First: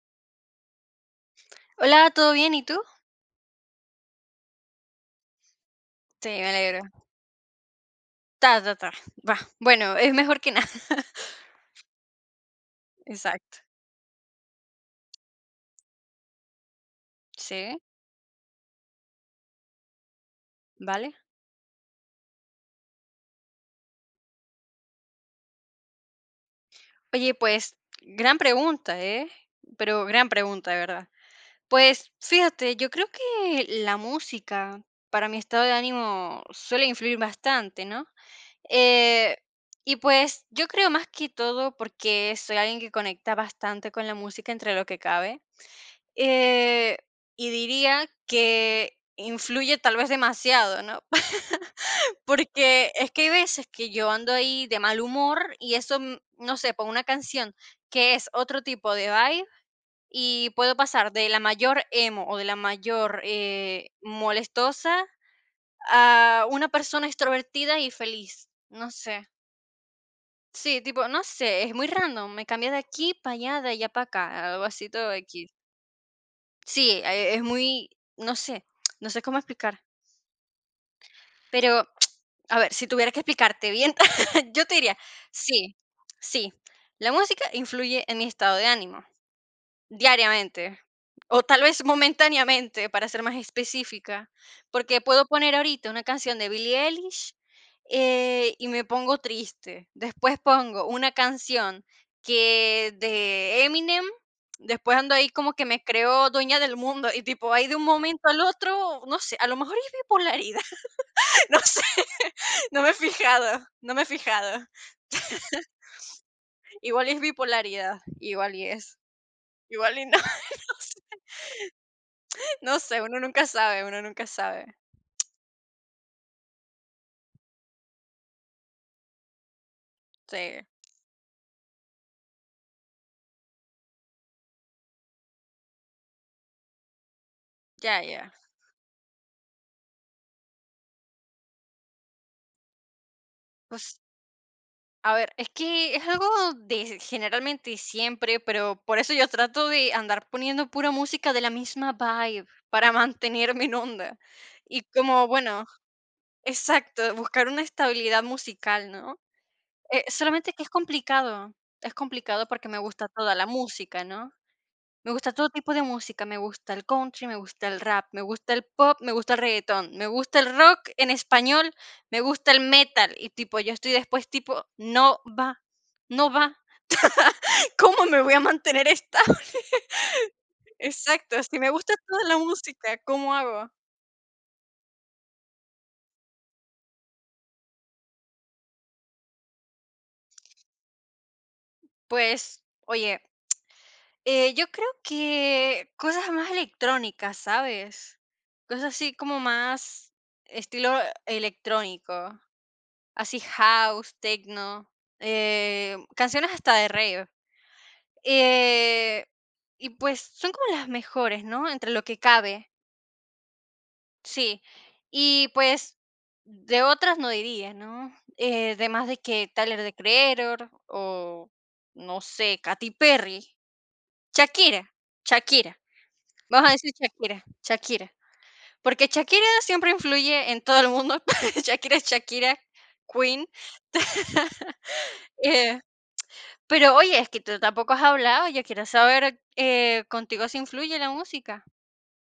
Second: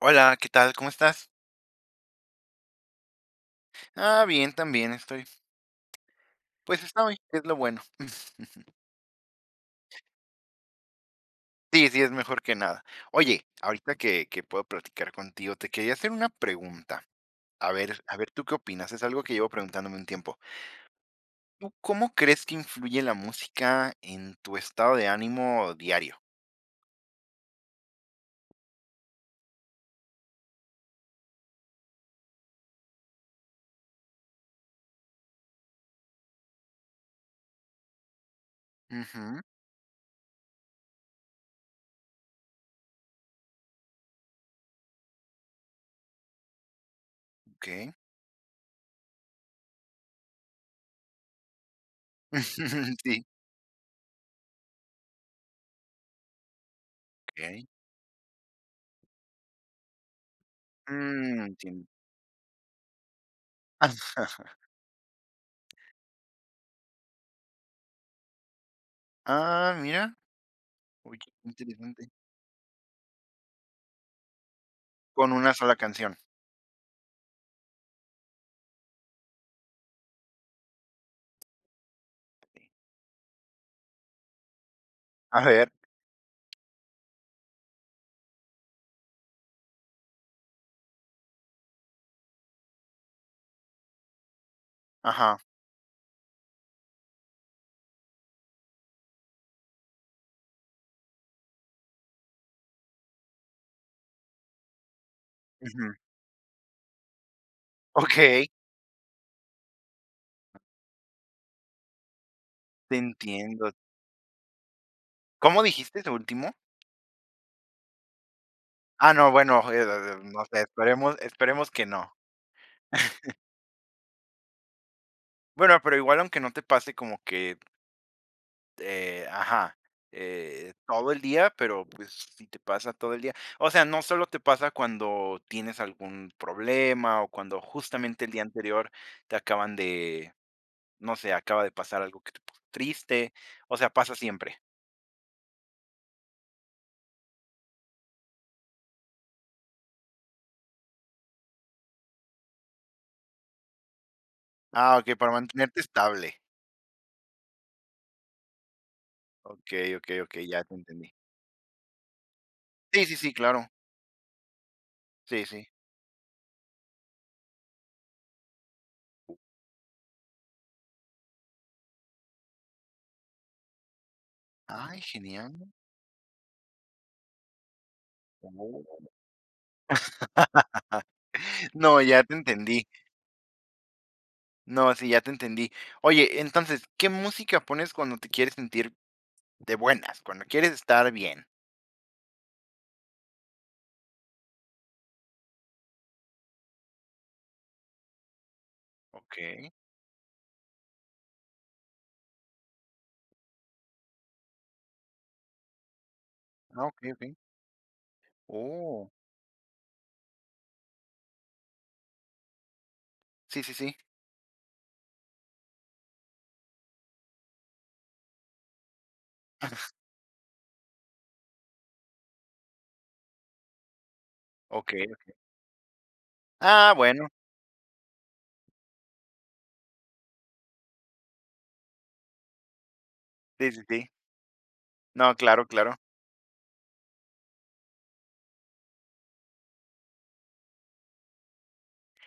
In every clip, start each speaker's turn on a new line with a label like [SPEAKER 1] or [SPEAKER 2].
[SPEAKER 1] Hola, ¿qué tal? ¿Cómo estás?
[SPEAKER 2] Hola, ¿todo bien? ¿Y tú?
[SPEAKER 1] Ah, bien, también estoy.
[SPEAKER 2] Sí, me alegro.
[SPEAKER 1] Pues está bien, es lo bueno.
[SPEAKER 2] Ta, ta, ta. Va. Bueno, es mejor que nada.
[SPEAKER 1] Sí, sí, es mejor que nada. Oye,
[SPEAKER 2] Exacto.
[SPEAKER 1] ahorita que puedo platicar contigo, te quería hacer una pregunta.
[SPEAKER 2] Sí,
[SPEAKER 1] A ver, ¿tú qué opinas? Es algo que llevo preguntándome un tiempo.
[SPEAKER 2] vale.
[SPEAKER 1] ¿Tú cómo crees que influye la música en tu estado de ánimo diario?
[SPEAKER 2] Oye, pues, gran pregunta, ¿eh? Pero gran pregunta, de verdad. Pues, fíjate, yo creo que la música para mi estado de ánimo suele influir bastante, ¿no? Eh,
[SPEAKER 1] Ujú,
[SPEAKER 2] y pues, yo creo más que todo porque soy alguien que conecta bastante con la música entre lo que cabe. Eh, y
[SPEAKER 1] ok.
[SPEAKER 2] diría que influye tal vez demasiado, ¿no? Porque es que
[SPEAKER 1] Sí,
[SPEAKER 2] hay veces que yo ando ahí de mal humor y eso, no sé, pongo una canción
[SPEAKER 1] ok.
[SPEAKER 2] que es otro tipo de vibe y puedo pasar de
[SPEAKER 1] Mm,
[SPEAKER 2] la mayor
[SPEAKER 1] entiendo.
[SPEAKER 2] emo o de la mayor molestosa a una persona extrovertida y feliz. No sé.
[SPEAKER 1] Ah, mira.
[SPEAKER 2] Sí, tipo,
[SPEAKER 1] Oye,
[SPEAKER 2] no sé, es muy
[SPEAKER 1] interesante.
[SPEAKER 2] random, me cambia de aquí para allá, de allá para acá, algo así todo
[SPEAKER 1] Con
[SPEAKER 2] X.
[SPEAKER 1] una sola canción.
[SPEAKER 2] Sí, es muy, no sé, no sé cómo explicar, pero, a ver, si tuviera que explicarte bien, yo te diría,
[SPEAKER 1] A ver.
[SPEAKER 2] sí, sí, la música influye en mi estado de ánimo. Diariamente, o tal vez momentáneamente, para ser más específica, porque puedo
[SPEAKER 1] Ajá,
[SPEAKER 2] poner ahorita una canción de Billie Eilish, y me pongo triste. Después pongo una canción que de Eminem, después ando ahí como que me
[SPEAKER 1] ujú,
[SPEAKER 2] creo dueña del mundo, y tipo, ahí de un momento al
[SPEAKER 1] ok.
[SPEAKER 2] otro, no sé, a lo mejor es bipolaridad, no sé, no me he
[SPEAKER 1] Te
[SPEAKER 2] fijado,
[SPEAKER 1] entiendo.
[SPEAKER 2] no me he fijado.
[SPEAKER 1] ¿Cómo dijiste ese último?
[SPEAKER 2] Igual y es bipolaridad, igual y es,
[SPEAKER 1] Ah, no, bueno,
[SPEAKER 2] igual y no,
[SPEAKER 1] no sé, esperemos que no.
[SPEAKER 2] no sé, uno nunca sabe, uno nunca sabe.
[SPEAKER 1] Bueno, pero igual aunque no te pase como que, ajá,
[SPEAKER 2] Sí.
[SPEAKER 1] todo el día, pero, pues, si te pasa todo el día. O sea, no solo te pasa cuando tienes algún problema o cuando
[SPEAKER 2] Ya,
[SPEAKER 1] justamente el
[SPEAKER 2] ya.
[SPEAKER 1] día anterior te acaban de, no sé, acaba de pasar algo que te puso triste, o sea,
[SPEAKER 2] Pues,
[SPEAKER 1] pasa siempre.
[SPEAKER 2] a ver, es que es algo de generalmente siempre, pero por eso yo trato de andar poniendo pura música de la misma vibe para mantenerme en onda. Y
[SPEAKER 1] Ah, okey,
[SPEAKER 2] como,
[SPEAKER 1] para
[SPEAKER 2] bueno,
[SPEAKER 1] mantenerte estable.
[SPEAKER 2] exacto, buscar una estabilidad musical, ¿no?
[SPEAKER 1] Okey, okey, okey,
[SPEAKER 2] Solamente que
[SPEAKER 1] ya te entendí.
[SPEAKER 2] es complicado porque me
[SPEAKER 1] Sí,
[SPEAKER 2] gusta
[SPEAKER 1] sí, sí,
[SPEAKER 2] toda la
[SPEAKER 1] claro.
[SPEAKER 2] música, ¿no? Me gusta
[SPEAKER 1] Sí,
[SPEAKER 2] todo
[SPEAKER 1] sí.
[SPEAKER 2] tipo de música, me gusta el country, me gusta el rap, me gusta el pop, me gusta el reggaetón, me gusta el rock en español, me gusta el metal y tipo, yo estoy después tipo,
[SPEAKER 1] Ay,
[SPEAKER 2] no va,
[SPEAKER 1] genial.
[SPEAKER 2] no va. ¿Cómo me voy a mantener
[SPEAKER 1] Oh.
[SPEAKER 2] esta? Exacto, si me gusta
[SPEAKER 1] No, ya
[SPEAKER 2] toda
[SPEAKER 1] te
[SPEAKER 2] la
[SPEAKER 1] entendí.
[SPEAKER 2] música, ¿cómo hago?
[SPEAKER 1] No, sí, ya te entendí. Oye, entonces, ¿qué música pones cuando te quieres sentir de buenas? Cuando quieres estar bien.
[SPEAKER 2] Pues, oye, yo creo que cosas más electrónicas, ¿sabes? Cosas así como
[SPEAKER 1] Okey.
[SPEAKER 2] más estilo electrónico. Así house, techno, canciones hasta
[SPEAKER 1] Ah,
[SPEAKER 2] de
[SPEAKER 1] okey,
[SPEAKER 2] rave.
[SPEAKER 1] okey. Oh,
[SPEAKER 2] Eh, y pues son como las mejores, ¿no? Entre lo que cabe,
[SPEAKER 1] sí, sí, sí.
[SPEAKER 2] sí. Y pues de otras no diría, ¿no? Además de que Tyler the Creator o no sé, Katy Perry, Shakira,
[SPEAKER 1] Okey.
[SPEAKER 2] Shakira. Vamos a decir
[SPEAKER 1] Ah, bueno.
[SPEAKER 2] Shakira, Shakira. Porque Shakira siempre influye en todo el mundo. Shakira es Shakira, Queen.
[SPEAKER 1] Sí, sí, sí. No, claro,
[SPEAKER 2] eh,
[SPEAKER 1] claro.
[SPEAKER 2] Pero oye, es que tú tampoco has hablado, yo quiero saber, ¿contigo sí influye la música?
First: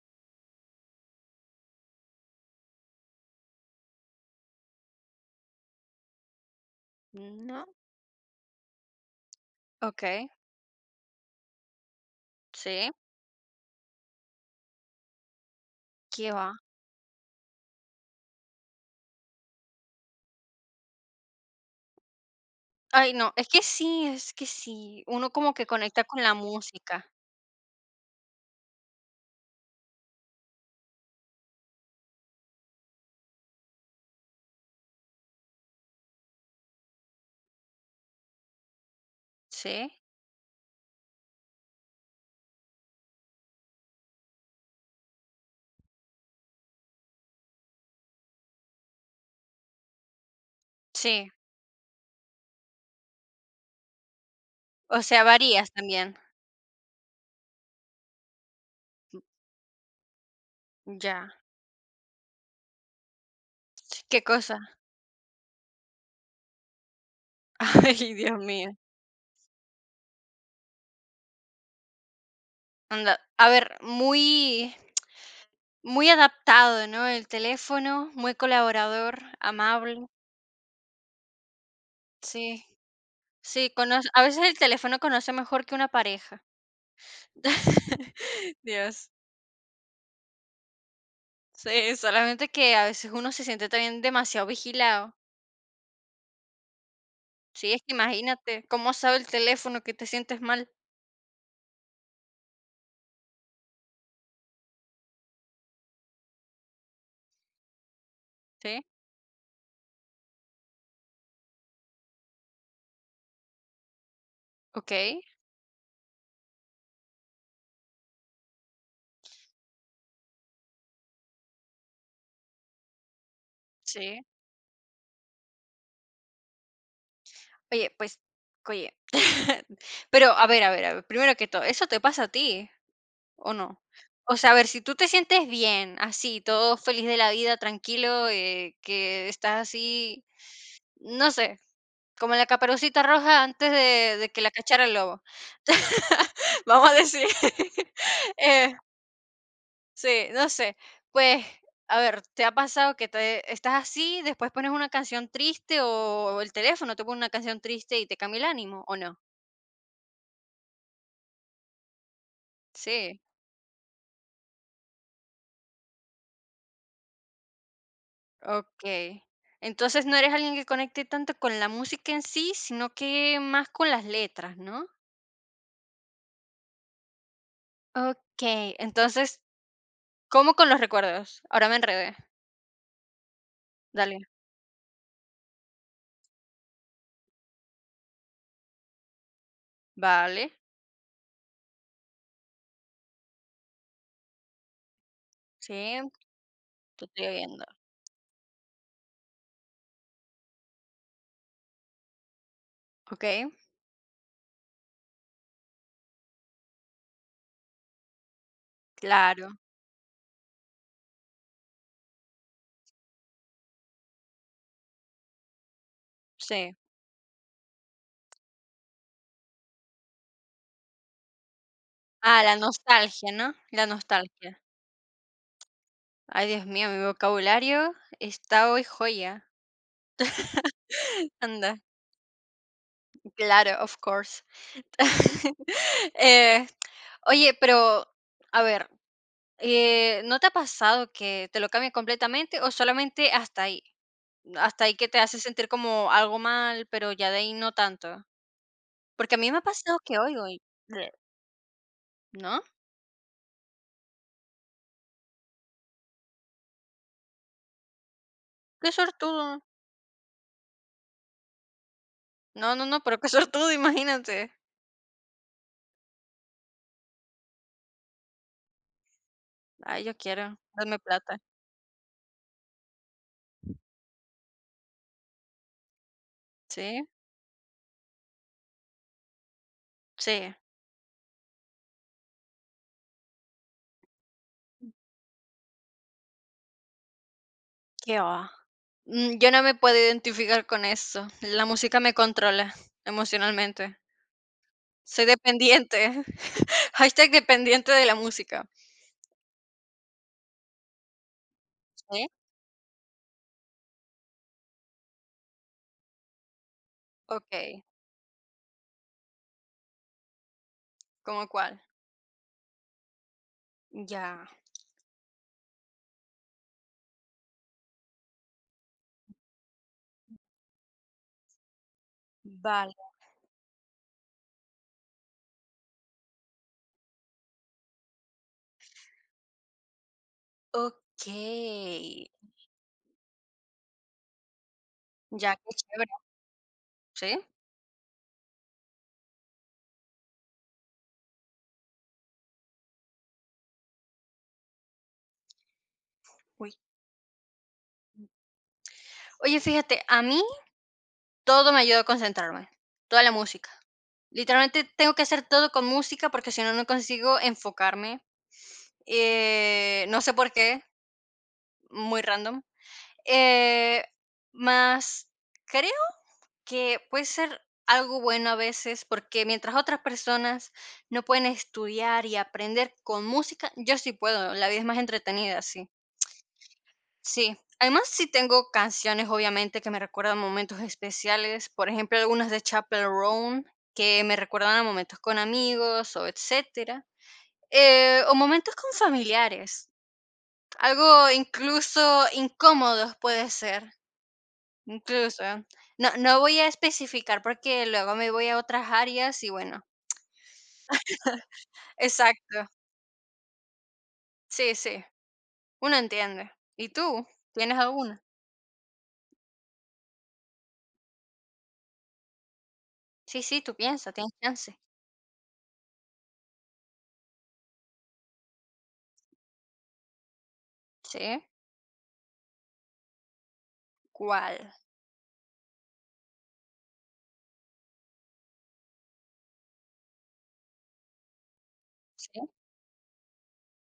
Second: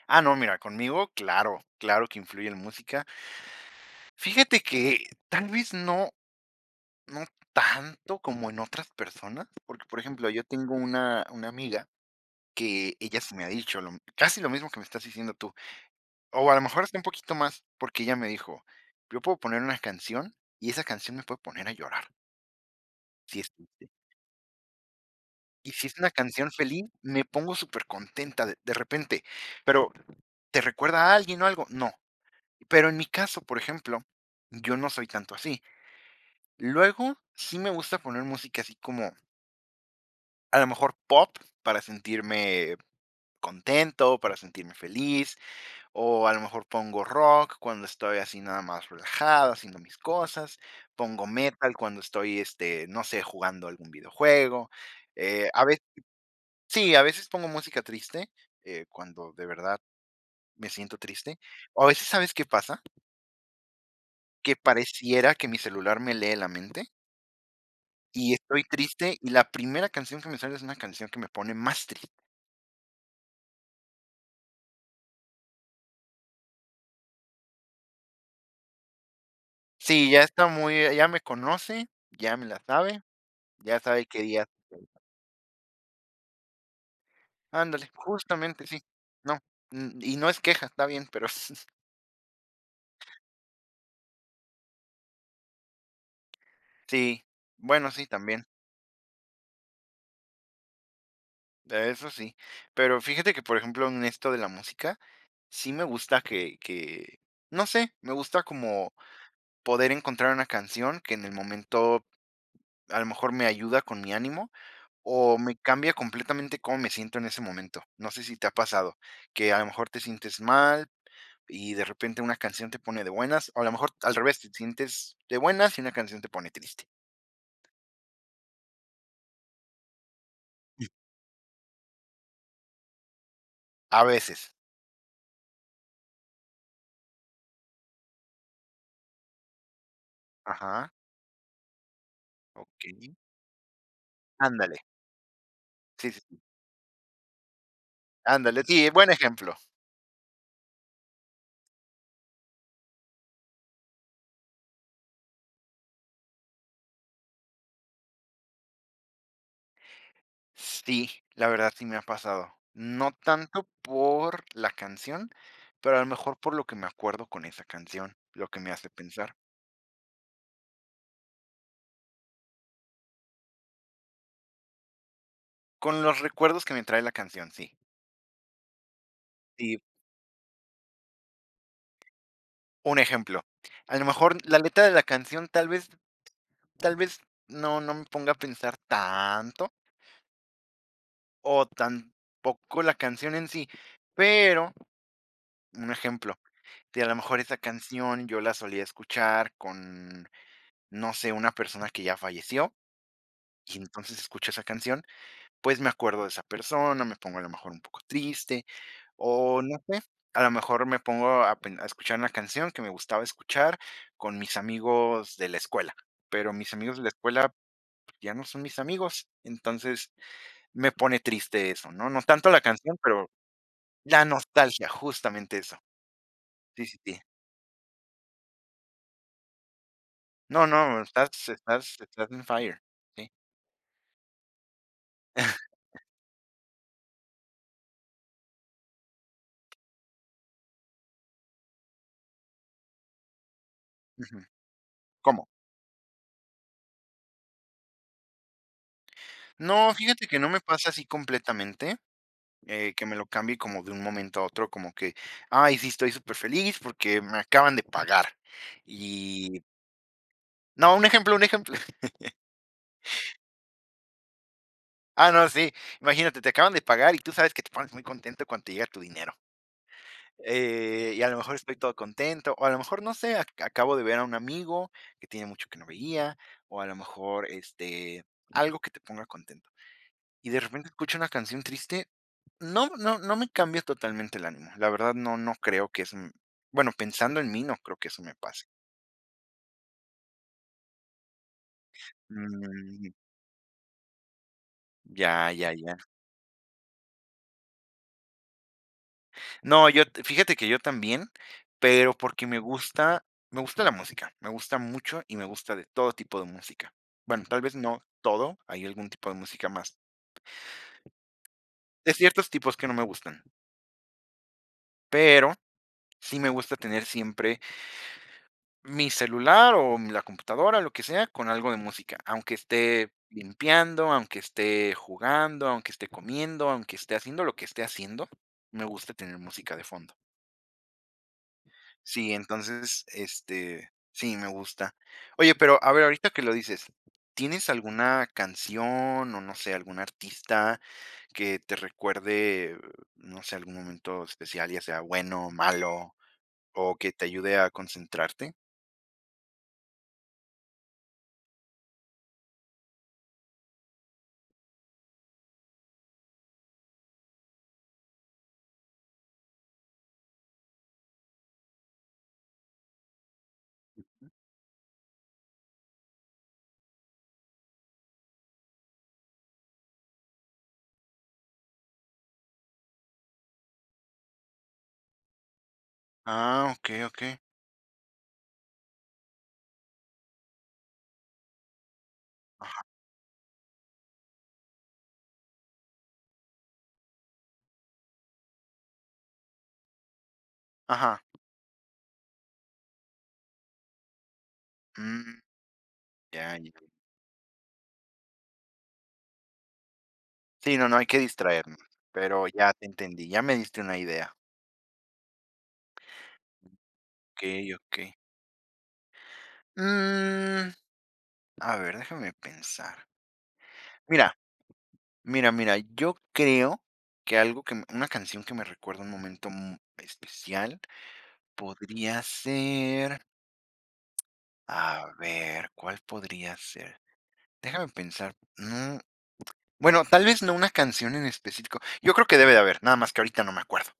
[SPEAKER 1] Ah, no, mira, conmigo, claro, claro que influye en música. Fíjate que tal vez no
[SPEAKER 2] No.
[SPEAKER 1] tanto como en otras personas, porque, por
[SPEAKER 2] Okey,
[SPEAKER 1] ejemplo, yo tengo una amiga
[SPEAKER 2] sí.
[SPEAKER 1] que ella sí me ha dicho lo casi lo mismo que me estás diciendo tú,
[SPEAKER 2] ¿Qué
[SPEAKER 1] o
[SPEAKER 2] va?
[SPEAKER 1] a lo mejor hasta un poquito más, porque ella me dijo: "Yo puedo poner una canción y esa canción me puede poner a llorar,
[SPEAKER 2] Ay, no,
[SPEAKER 1] si es triste,
[SPEAKER 2] es que sí, uno como que
[SPEAKER 1] y si es
[SPEAKER 2] conecta
[SPEAKER 1] una
[SPEAKER 2] con la
[SPEAKER 1] canción feliz,
[SPEAKER 2] música,
[SPEAKER 1] me pongo supercontenta de repente, pero, ¿te recuerda a alguien o algo? No". Pero en mi caso, por ejemplo, yo no soy tanto así. Luego, sí me gusta poner música así como,
[SPEAKER 2] ¿sí?
[SPEAKER 1] a lo mejor pop, para sentirme contento, para sentirme feliz. O a lo mejor pongo rock cuando estoy así nada más relajado, haciendo mis cosas. Pongo
[SPEAKER 2] Sí,
[SPEAKER 1] metal cuando estoy, este, no sé, jugando algún videojuego.
[SPEAKER 2] o sea,
[SPEAKER 1] A
[SPEAKER 2] varías
[SPEAKER 1] veces,
[SPEAKER 2] también.
[SPEAKER 1] sí, a veces pongo música triste, cuando de verdad me siento
[SPEAKER 2] Ya,
[SPEAKER 1] triste. O a veces, ¿sabes qué pasa?
[SPEAKER 2] sí, qué
[SPEAKER 1] Que
[SPEAKER 2] cosa.
[SPEAKER 1] pareciera que mi celular me lee la mente
[SPEAKER 2] Ay,
[SPEAKER 1] y
[SPEAKER 2] Dios
[SPEAKER 1] estoy
[SPEAKER 2] mío.
[SPEAKER 1] triste y la primera canción que me sale es una canción que me pone más triste.
[SPEAKER 2] Anda, a ver, muy muy adaptado, ¿no? El teléfono, muy colaborador, amable,
[SPEAKER 1] Sí, ya está muy, ya me conoce, ya me la
[SPEAKER 2] sí,
[SPEAKER 1] sabe,
[SPEAKER 2] sí,
[SPEAKER 1] ya sabe
[SPEAKER 2] conoce
[SPEAKER 1] qué
[SPEAKER 2] a veces
[SPEAKER 1] día.
[SPEAKER 2] el teléfono conoce mejor que una pareja.
[SPEAKER 1] Ándale, justamente sí.
[SPEAKER 2] Dios.
[SPEAKER 1] No, mm, y no es queja, está bien, pero
[SPEAKER 2] Sí, solamente que a veces uno se siente también demasiado vigilado.
[SPEAKER 1] sí,
[SPEAKER 2] Sí, es
[SPEAKER 1] bueno,
[SPEAKER 2] que
[SPEAKER 1] sí, también,
[SPEAKER 2] imagínate, ¿cómo sabe el teléfono que te sientes mal?
[SPEAKER 1] eso sí. Pero fíjate que, por ejemplo, en esto de la música, sí me gusta que, no sé, me gusta
[SPEAKER 2] Sí,
[SPEAKER 1] como poder encontrar una canción que en el momento a lo mejor me ayuda con mi ánimo
[SPEAKER 2] ok,
[SPEAKER 1] o me cambia completamente cómo me siento en ese momento. No sé si te ha pasado, que a lo mejor te sientes mal y de repente una canción te pone de buenas, o a lo mejor al
[SPEAKER 2] sí.
[SPEAKER 1] revés, te sientes de buenas y una canción te pone triste.
[SPEAKER 2] Oye, pues, oye. Pero, a ver, a ver, a ver, primero que todo, ¿eso te pasa a ti o no?
[SPEAKER 1] A
[SPEAKER 2] O sea,
[SPEAKER 1] veces.
[SPEAKER 2] a ver, si tú te sientes bien, así, todo feliz de la vida, tranquilo, que estás así,
[SPEAKER 1] Ajá,
[SPEAKER 2] no sé, como la caperucita
[SPEAKER 1] okey.
[SPEAKER 2] roja antes de que la
[SPEAKER 1] Ándale.
[SPEAKER 2] cachara el lobo,
[SPEAKER 1] Sí, sí, sí.
[SPEAKER 2] vamos a decir.
[SPEAKER 1] Ándale.
[SPEAKER 2] eh,
[SPEAKER 1] Sí, buen ejemplo.
[SPEAKER 2] Sí, no sé. Pues, a ver, ¿te ha pasado que te estás así, después pones una canción triste o el teléfono te pone una canción triste y te cambia el ánimo o no?
[SPEAKER 1] Sí, la verdad sí me ha pasado. No
[SPEAKER 2] Sí,
[SPEAKER 1] tanto por la canción, pero a lo mejor por lo que me acuerdo con esa canción, lo que me hace
[SPEAKER 2] ok.
[SPEAKER 1] pensar.
[SPEAKER 2] Entonces no eres alguien que conecte tanto con la música en sí, sino que más con las letras, ¿no?
[SPEAKER 1] Con los recuerdos que me trae la canción, sí.
[SPEAKER 2] Ok, entonces,
[SPEAKER 1] Sí,
[SPEAKER 2] ¿cómo con los recuerdos? Ahora me enredé.
[SPEAKER 1] un ejemplo. A lo
[SPEAKER 2] Dale.
[SPEAKER 1] mejor la letra de la canción tal vez no me ponga a pensar tanto,
[SPEAKER 2] Vale,
[SPEAKER 1] o tampoco la canción en sí, pero
[SPEAKER 2] sí,
[SPEAKER 1] un ejemplo. Sí,
[SPEAKER 2] te
[SPEAKER 1] a lo
[SPEAKER 2] estoy
[SPEAKER 1] mejor esa
[SPEAKER 2] viendo.
[SPEAKER 1] canción yo la solía escuchar con, no sé, una persona que ya falleció,
[SPEAKER 2] Ok,
[SPEAKER 1] y entonces escucho esa canción, pues me acuerdo de esa persona, me pongo a lo mejor un poco triste,
[SPEAKER 2] claro,
[SPEAKER 1] o no sé, a lo mejor me pongo a escuchar una canción que me gustaba escuchar con mis amigos de la escuela, pero mis
[SPEAKER 2] sí.
[SPEAKER 1] amigos de la escuela pues, ya no son mis amigos, entonces me pone triste eso, ¿no? No
[SPEAKER 2] Ah,
[SPEAKER 1] tanto
[SPEAKER 2] la
[SPEAKER 1] la canción, pero
[SPEAKER 2] nostalgia, ¿no? La
[SPEAKER 1] la
[SPEAKER 2] nostalgia.
[SPEAKER 1] nostalgia, justamente eso.
[SPEAKER 2] Ay, Dios
[SPEAKER 1] Sí,
[SPEAKER 2] mío,
[SPEAKER 1] sí,
[SPEAKER 2] mi
[SPEAKER 1] sí.
[SPEAKER 2] vocabulario está hoy joya.
[SPEAKER 1] No, no,
[SPEAKER 2] Anda,
[SPEAKER 1] estás en fire. Sí.
[SPEAKER 2] claro, of course. Eh, oye, pero a ver, ¿no te ha pasado que te lo cambie completamente o solamente hasta ahí?
[SPEAKER 1] Ujú.
[SPEAKER 2] Hasta ahí que te hace
[SPEAKER 1] ¿Cómo?
[SPEAKER 2] sentir como algo mal, pero ya de ahí no tanto. Porque a mí me ha
[SPEAKER 1] No,
[SPEAKER 2] pasado que
[SPEAKER 1] fíjate que
[SPEAKER 2] oigo
[SPEAKER 1] no me
[SPEAKER 2] y,
[SPEAKER 1] pasa así
[SPEAKER 2] bleh,
[SPEAKER 1] completamente,
[SPEAKER 2] ¿no?
[SPEAKER 1] que me lo cambie como de un momento a otro, como que, ay, sí, estoy súper feliz porque me acaban de pagar.
[SPEAKER 2] Qué
[SPEAKER 1] Y
[SPEAKER 2] sortudo.
[SPEAKER 1] no, un ejemplo, un ejemplo.
[SPEAKER 2] No, no, no, pero qué sortudo, imagínate.
[SPEAKER 1] Ah, no, sí, imagínate, te acaban de pagar y tú sabes que te pones muy contento cuando te llega tu dinero.
[SPEAKER 2] Ay, yo quiero, dame
[SPEAKER 1] Y a lo
[SPEAKER 2] plata.
[SPEAKER 1] mejor estoy todo contento, o a lo mejor, no sé, acabo de ver a un amigo que tiene mucho que no veía, o a lo
[SPEAKER 2] Sí,
[SPEAKER 1] mejor, este, algo que te ponga contento. Y
[SPEAKER 2] sí.
[SPEAKER 1] de repente escucho una canción triste. No, no, no me cambia totalmente el ánimo. La verdad, no, no creo que bueno, pensando en mí, no creo que
[SPEAKER 2] ¿Qué
[SPEAKER 1] eso me
[SPEAKER 2] va?
[SPEAKER 1] pase.
[SPEAKER 2] Yo no me puedo identificar con eso. La música me controla
[SPEAKER 1] Mm,
[SPEAKER 2] emocionalmente. Soy
[SPEAKER 1] ya, ya, ya.
[SPEAKER 2] dependiente. Hashtag dependiente de la música.
[SPEAKER 1] No, yo, fíjate que yo también, pero
[SPEAKER 2] ¿Sí?
[SPEAKER 1] porque me gusta la música, me gusta mucho y me gusta de todo tipo de música. Bueno, tal vez
[SPEAKER 2] Okey,
[SPEAKER 1] no todo, hay algún tipo de música más.
[SPEAKER 2] ¿cómo cuál?
[SPEAKER 1] De ciertos tipos que no me gustan,
[SPEAKER 2] Ya,
[SPEAKER 1] pero sí me gusta tener siempre mi celular o la computadora, lo que sea, con algo de música, aunque
[SPEAKER 2] vale,
[SPEAKER 1] esté limpiando, aunque esté jugando, aunque esté comiendo, aunque esté haciendo lo que esté haciendo, me gusta tener música de fondo.
[SPEAKER 2] okey.
[SPEAKER 1] Sí, entonces, este, sí, me gusta. Oye,
[SPEAKER 2] Ya, qué
[SPEAKER 1] pero a ver,
[SPEAKER 2] chévere,
[SPEAKER 1] ahorita que lo dices,
[SPEAKER 2] ¿sí?
[SPEAKER 1] ¿tienes alguna canción o no sé, algún artista que te recuerde, no sé, algún momento especial, ya sea bueno o malo,
[SPEAKER 2] Uy.
[SPEAKER 1] o que te ayude a concentrarte?
[SPEAKER 2] Oye, fíjate, a mí todo me ayuda a concentrarme, toda la música. Literalmente tengo que hacer todo con música porque si no, no consigo enfocarme, no sé por qué, muy random. Eh, más creo que puede ser algo bueno a veces, porque mientras otras personas no pueden estudiar y aprender con música, yo sí puedo, la vida es más entretenida sí.
[SPEAKER 1] Ah, ok, ok.
[SPEAKER 2] Sí. Además, sí tengo canciones, obviamente, que me recuerdan momentos especiales, por ejemplo, algunas de
[SPEAKER 1] Ajá.
[SPEAKER 2] Chapel Roan, que me recuerdan a momentos con amigos o etcétera, o momentos con familiares,
[SPEAKER 1] Ajá.
[SPEAKER 2] algo incluso incómodos puede ser.
[SPEAKER 1] Mm,
[SPEAKER 2] Incluso, no
[SPEAKER 1] ya,
[SPEAKER 2] voy a
[SPEAKER 1] ya.
[SPEAKER 2] especificar porque luego me voy a otras áreas y bueno,
[SPEAKER 1] Sí, no, no hay que distraernos, pero
[SPEAKER 2] exacto,
[SPEAKER 1] ya te entendí, ya me diste una idea.
[SPEAKER 2] sí, sí, uno entiende. ¿Y tú?
[SPEAKER 1] Okey,
[SPEAKER 2] ¿Tienes
[SPEAKER 1] okey.
[SPEAKER 2] alguna?
[SPEAKER 1] Mm, a ver, déjame pensar.
[SPEAKER 2] Sí, sí, tú piensa, tienes
[SPEAKER 1] Mira,
[SPEAKER 2] chance.
[SPEAKER 1] Mira, yo creo que algo que una canción que me recuerda un momento mu especial
[SPEAKER 2] Sí,
[SPEAKER 1] podría ser,
[SPEAKER 2] ¿cuál?
[SPEAKER 1] a ver, ¿cuál podría ser? Déjame pensar, mm, bueno, tal vez no una canción en específico. Yo creo que
[SPEAKER 2] Sí.
[SPEAKER 1] debe de haber, nada más que ahorita no me acuerdo,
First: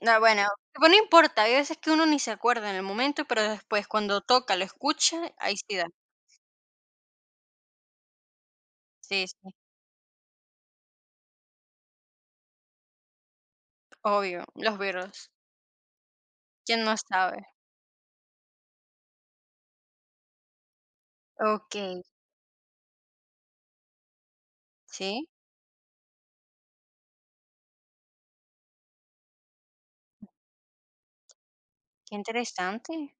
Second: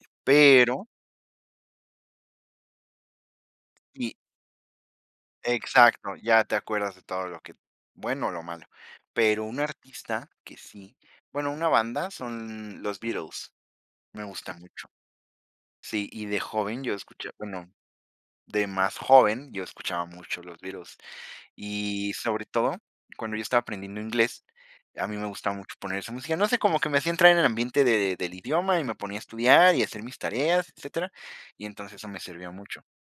[SPEAKER 2] No, bueno,
[SPEAKER 1] pero
[SPEAKER 2] pero no importa, hay veces que uno ni se acuerda en el momento, pero después
[SPEAKER 1] y
[SPEAKER 2] cuando toca, lo escucha, ahí sí da.
[SPEAKER 1] exacto, ya te acuerdas de todo lo que bueno o lo malo.
[SPEAKER 2] Sí,
[SPEAKER 1] Pero
[SPEAKER 2] sí,
[SPEAKER 1] un artista que sí, bueno, una banda son los Beatles, me
[SPEAKER 2] obvio,
[SPEAKER 1] gusta
[SPEAKER 2] los
[SPEAKER 1] mucho.
[SPEAKER 2] virus,
[SPEAKER 1] Sí, y de
[SPEAKER 2] ¿quién
[SPEAKER 1] joven yo
[SPEAKER 2] no
[SPEAKER 1] escuchaba,
[SPEAKER 2] sabe?
[SPEAKER 1] bueno, de más joven yo escuchaba mucho los Beatles.
[SPEAKER 2] Okey,
[SPEAKER 1] Y sobre todo, cuando yo estaba aprendiendo inglés, a mí me
[SPEAKER 2] sí,
[SPEAKER 1] gustaba mucho poner esa música. No sé, como que me hacía entrar en el ambiente de del idioma y me ponía a estudiar y a hacer mis tareas, etcétera, y entonces eso
[SPEAKER 2] qué
[SPEAKER 1] me sirvió mucho.
[SPEAKER 2] interesante.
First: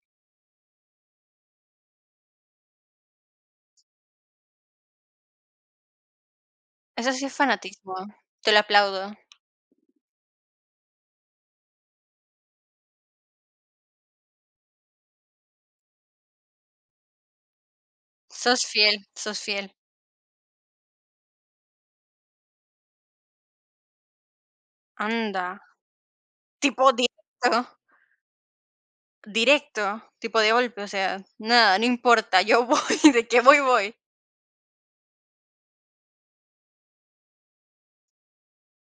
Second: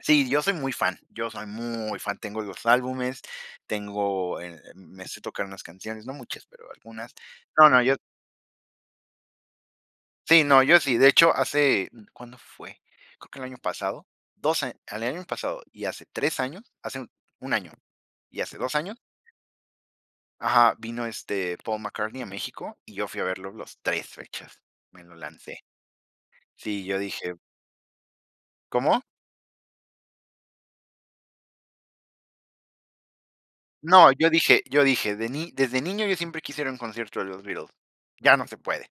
[SPEAKER 1] Sí, yo soy muy fan, yo soy muy fan, tengo los álbumes, tengo, me sé tocar unas canciones, no muchas, pero algunas.
[SPEAKER 2] Eso sí es
[SPEAKER 1] No, no,
[SPEAKER 2] fanatismo,
[SPEAKER 1] yo
[SPEAKER 2] te lo aplaudo.
[SPEAKER 1] sí, no, yo sí, de hecho, hace, mm, ¿cuándo fue? Creo que el año pasado, el año pasado y hace 3 años, hace un año y hace
[SPEAKER 2] Sos
[SPEAKER 1] 2 años,
[SPEAKER 2] fiel, sos fiel.
[SPEAKER 1] ajá, vino, este, Paul McCartney a México y yo fui a verlo los 3 fechas, me lo
[SPEAKER 2] Anda,
[SPEAKER 1] lancé. Sí,
[SPEAKER 2] tipo
[SPEAKER 1] yo dije
[SPEAKER 2] directo,
[SPEAKER 1] ¿cómo?
[SPEAKER 2] directo, tipo de golpe, o sea, nada, no importa, yo voy, de que voy, voy.
[SPEAKER 1] No, yo dije, de ni desde niño yo siempre quise ir a un concierto de los Beatles, ya no se puede.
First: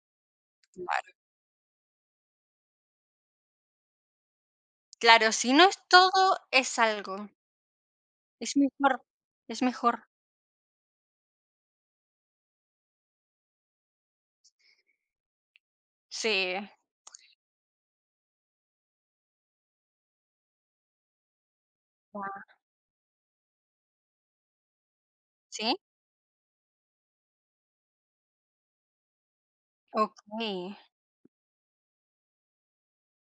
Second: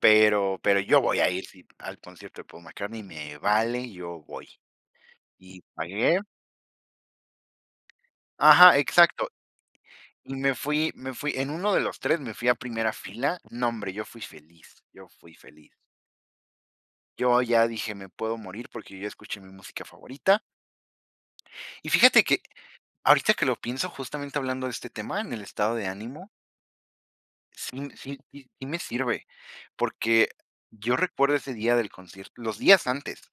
[SPEAKER 1] Pero yo
[SPEAKER 2] Claro,
[SPEAKER 1] voy a ir sí al concierto de Paul McCartney, me vale, yo voy.
[SPEAKER 2] claro, si
[SPEAKER 1] Y
[SPEAKER 2] no es
[SPEAKER 1] pagué
[SPEAKER 2] todo, es algo, es
[SPEAKER 1] ajá,
[SPEAKER 2] mejor,
[SPEAKER 1] exacto.
[SPEAKER 2] es mejor.
[SPEAKER 1] Y me fui en uno de los tres, me fui a primera fila. No, hombre, yo fui feliz, yo fui feliz.
[SPEAKER 2] Sí, ya,
[SPEAKER 1] Yo ya dije: "Me puedo morir", porque yo escuché mi música favorita. Y fíjate que ahorita que lo pienso, justamente hablando de este tema, en el estado
[SPEAKER 2] ¿sí?
[SPEAKER 1] de ánimo, sí m sí sí sí me sirve, porque
[SPEAKER 2] Okey,
[SPEAKER 1] yo recuerdo ese día del concierto los días antes.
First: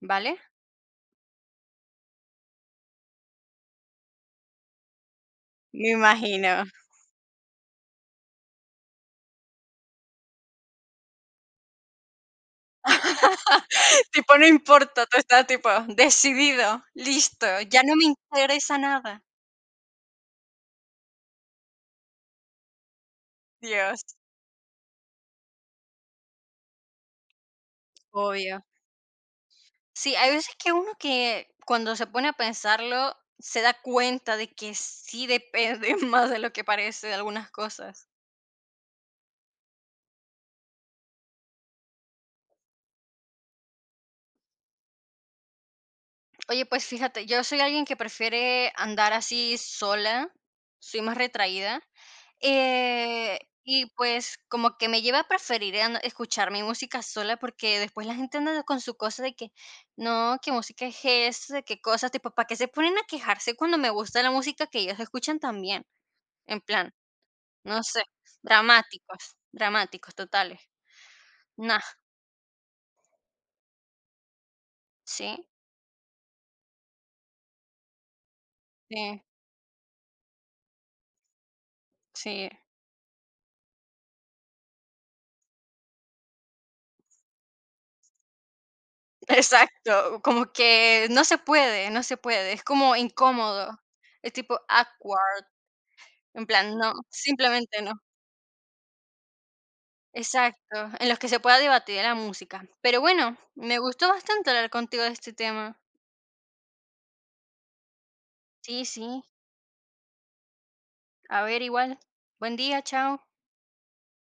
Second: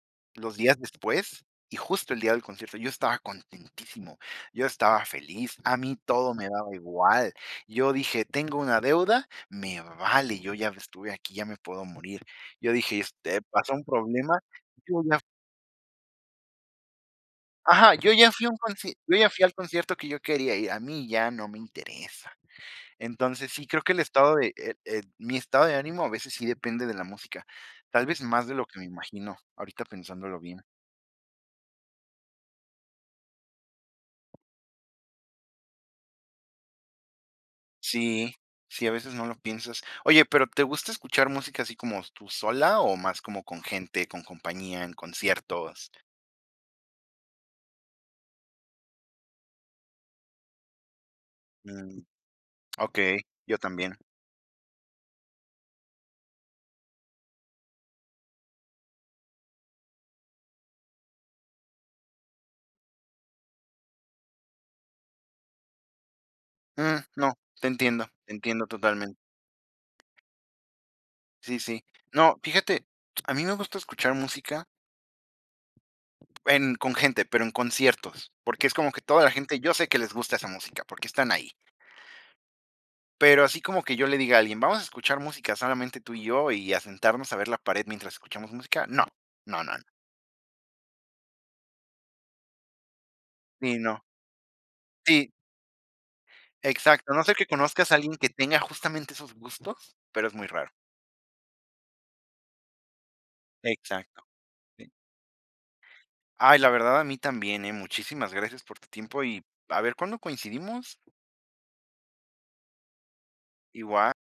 [SPEAKER 2] vale,
[SPEAKER 1] Los días después, y justo el día del concierto, yo estaba contentísimo, yo estaba feliz, a
[SPEAKER 2] me
[SPEAKER 1] mí todo me
[SPEAKER 2] imagino.
[SPEAKER 1] daba igual. Yo dije: "Tengo una deuda, me vale, yo ya estuve aquí, ya me puedo morir". Yo dije: "Este, pasó un
[SPEAKER 2] Tipo,
[SPEAKER 1] problema,
[SPEAKER 2] no
[SPEAKER 1] yo
[SPEAKER 2] importa,
[SPEAKER 1] ya",
[SPEAKER 2] tú estás tipo decidido, listo, ya
[SPEAKER 1] ajá,
[SPEAKER 2] no me interesa
[SPEAKER 1] yo
[SPEAKER 2] nada.
[SPEAKER 1] ya fui al concierto que yo quería ir, a mí ya no me interesa. Entonces, sí, creo que el
[SPEAKER 2] Dios,
[SPEAKER 1] estado de mi estado de ánimo a veces sí depende de la música, tal vez más de
[SPEAKER 2] obvio.
[SPEAKER 1] lo que me imagino, ahorita
[SPEAKER 2] Sí, hay
[SPEAKER 1] pensándolo
[SPEAKER 2] veces
[SPEAKER 1] bien.
[SPEAKER 2] que cuando se pone a pensarlo se da cuenta de que sí depende más de lo que parece de algunas cosas.
[SPEAKER 1] Sí, sí, a veces no lo piensas. Oye, pero ¿te gusta escuchar música así como tú sola o más como con gente, con compañía, en conciertos?
[SPEAKER 2] Oye, pues fíjate, yo soy alguien que prefiere andar así sola, soy más retraída,
[SPEAKER 1] Mm, ok, yo
[SPEAKER 2] y
[SPEAKER 1] también.
[SPEAKER 2] pues como que me lleva a preferir escuchar mi música sola porque después la gente anda con su cosa de que, no, qué música es esa, qué cosas, tipo, ¿para qué se ponen a quejarse cuando me gusta la música que ellos escuchan también? En plan.
[SPEAKER 1] Mm, no,
[SPEAKER 2] No sé,
[SPEAKER 1] te entiendo totalmente.
[SPEAKER 2] dramáticos, dramáticos totales.
[SPEAKER 1] Sí,
[SPEAKER 2] Nah,
[SPEAKER 1] sí. No, fíjate, a mí me gusta escuchar música
[SPEAKER 2] sí,
[SPEAKER 1] en, con gente, pero en conciertos, porque es como que toda
[SPEAKER 2] sí,
[SPEAKER 1] la gente, yo sé que les gusta esa música, porque están ahí.
[SPEAKER 2] sí.
[SPEAKER 1] Pero así como que yo le diga a alguien, vamos a escuchar música solamente tú y yo y a sentarnos a ver la pared mientras escuchamos música, no, no, no, no.
[SPEAKER 2] Exacto, como que no se puede, no se puede, es como incómodo,
[SPEAKER 1] Sí, no.
[SPEAKER 2] es tipo
[SPEAKER 1] Sí,
[SPEAKER 2] awkward, en plan, no,
[SPEAKER 1] exacto, a no ser que
[SPEAKER 2] simplemente
[SPEAKER 1] conozcas
[SPEAKER 2] no.
[SPEAKER 1] a alguien que tenga justamente esos gustos, pero es muy raro.
[SPEAKER 2] Exacto, en los que se pueda debatir la música. Pero bueno, me gustó
[SPEAKER 1] Exacto,
[SPEAKER 2] bastante hablar
[SPEAKER 1] sí.
[SPEAKER 2] contigo de este tema.
[SPEAKER 1] Ay, la verdad a mí también, ¿eh? Muchísimas gracias por
[SPEAKER 2] Sí,
[SPEAKER 1] tu tiempo
[SPEAKER 2] sí,
[SPEAKER 1] y a ver cuándo coincidimos,
[SPEAKER 2] a ver, igual. Buen día, chao.
[SPEAKER 1] igual.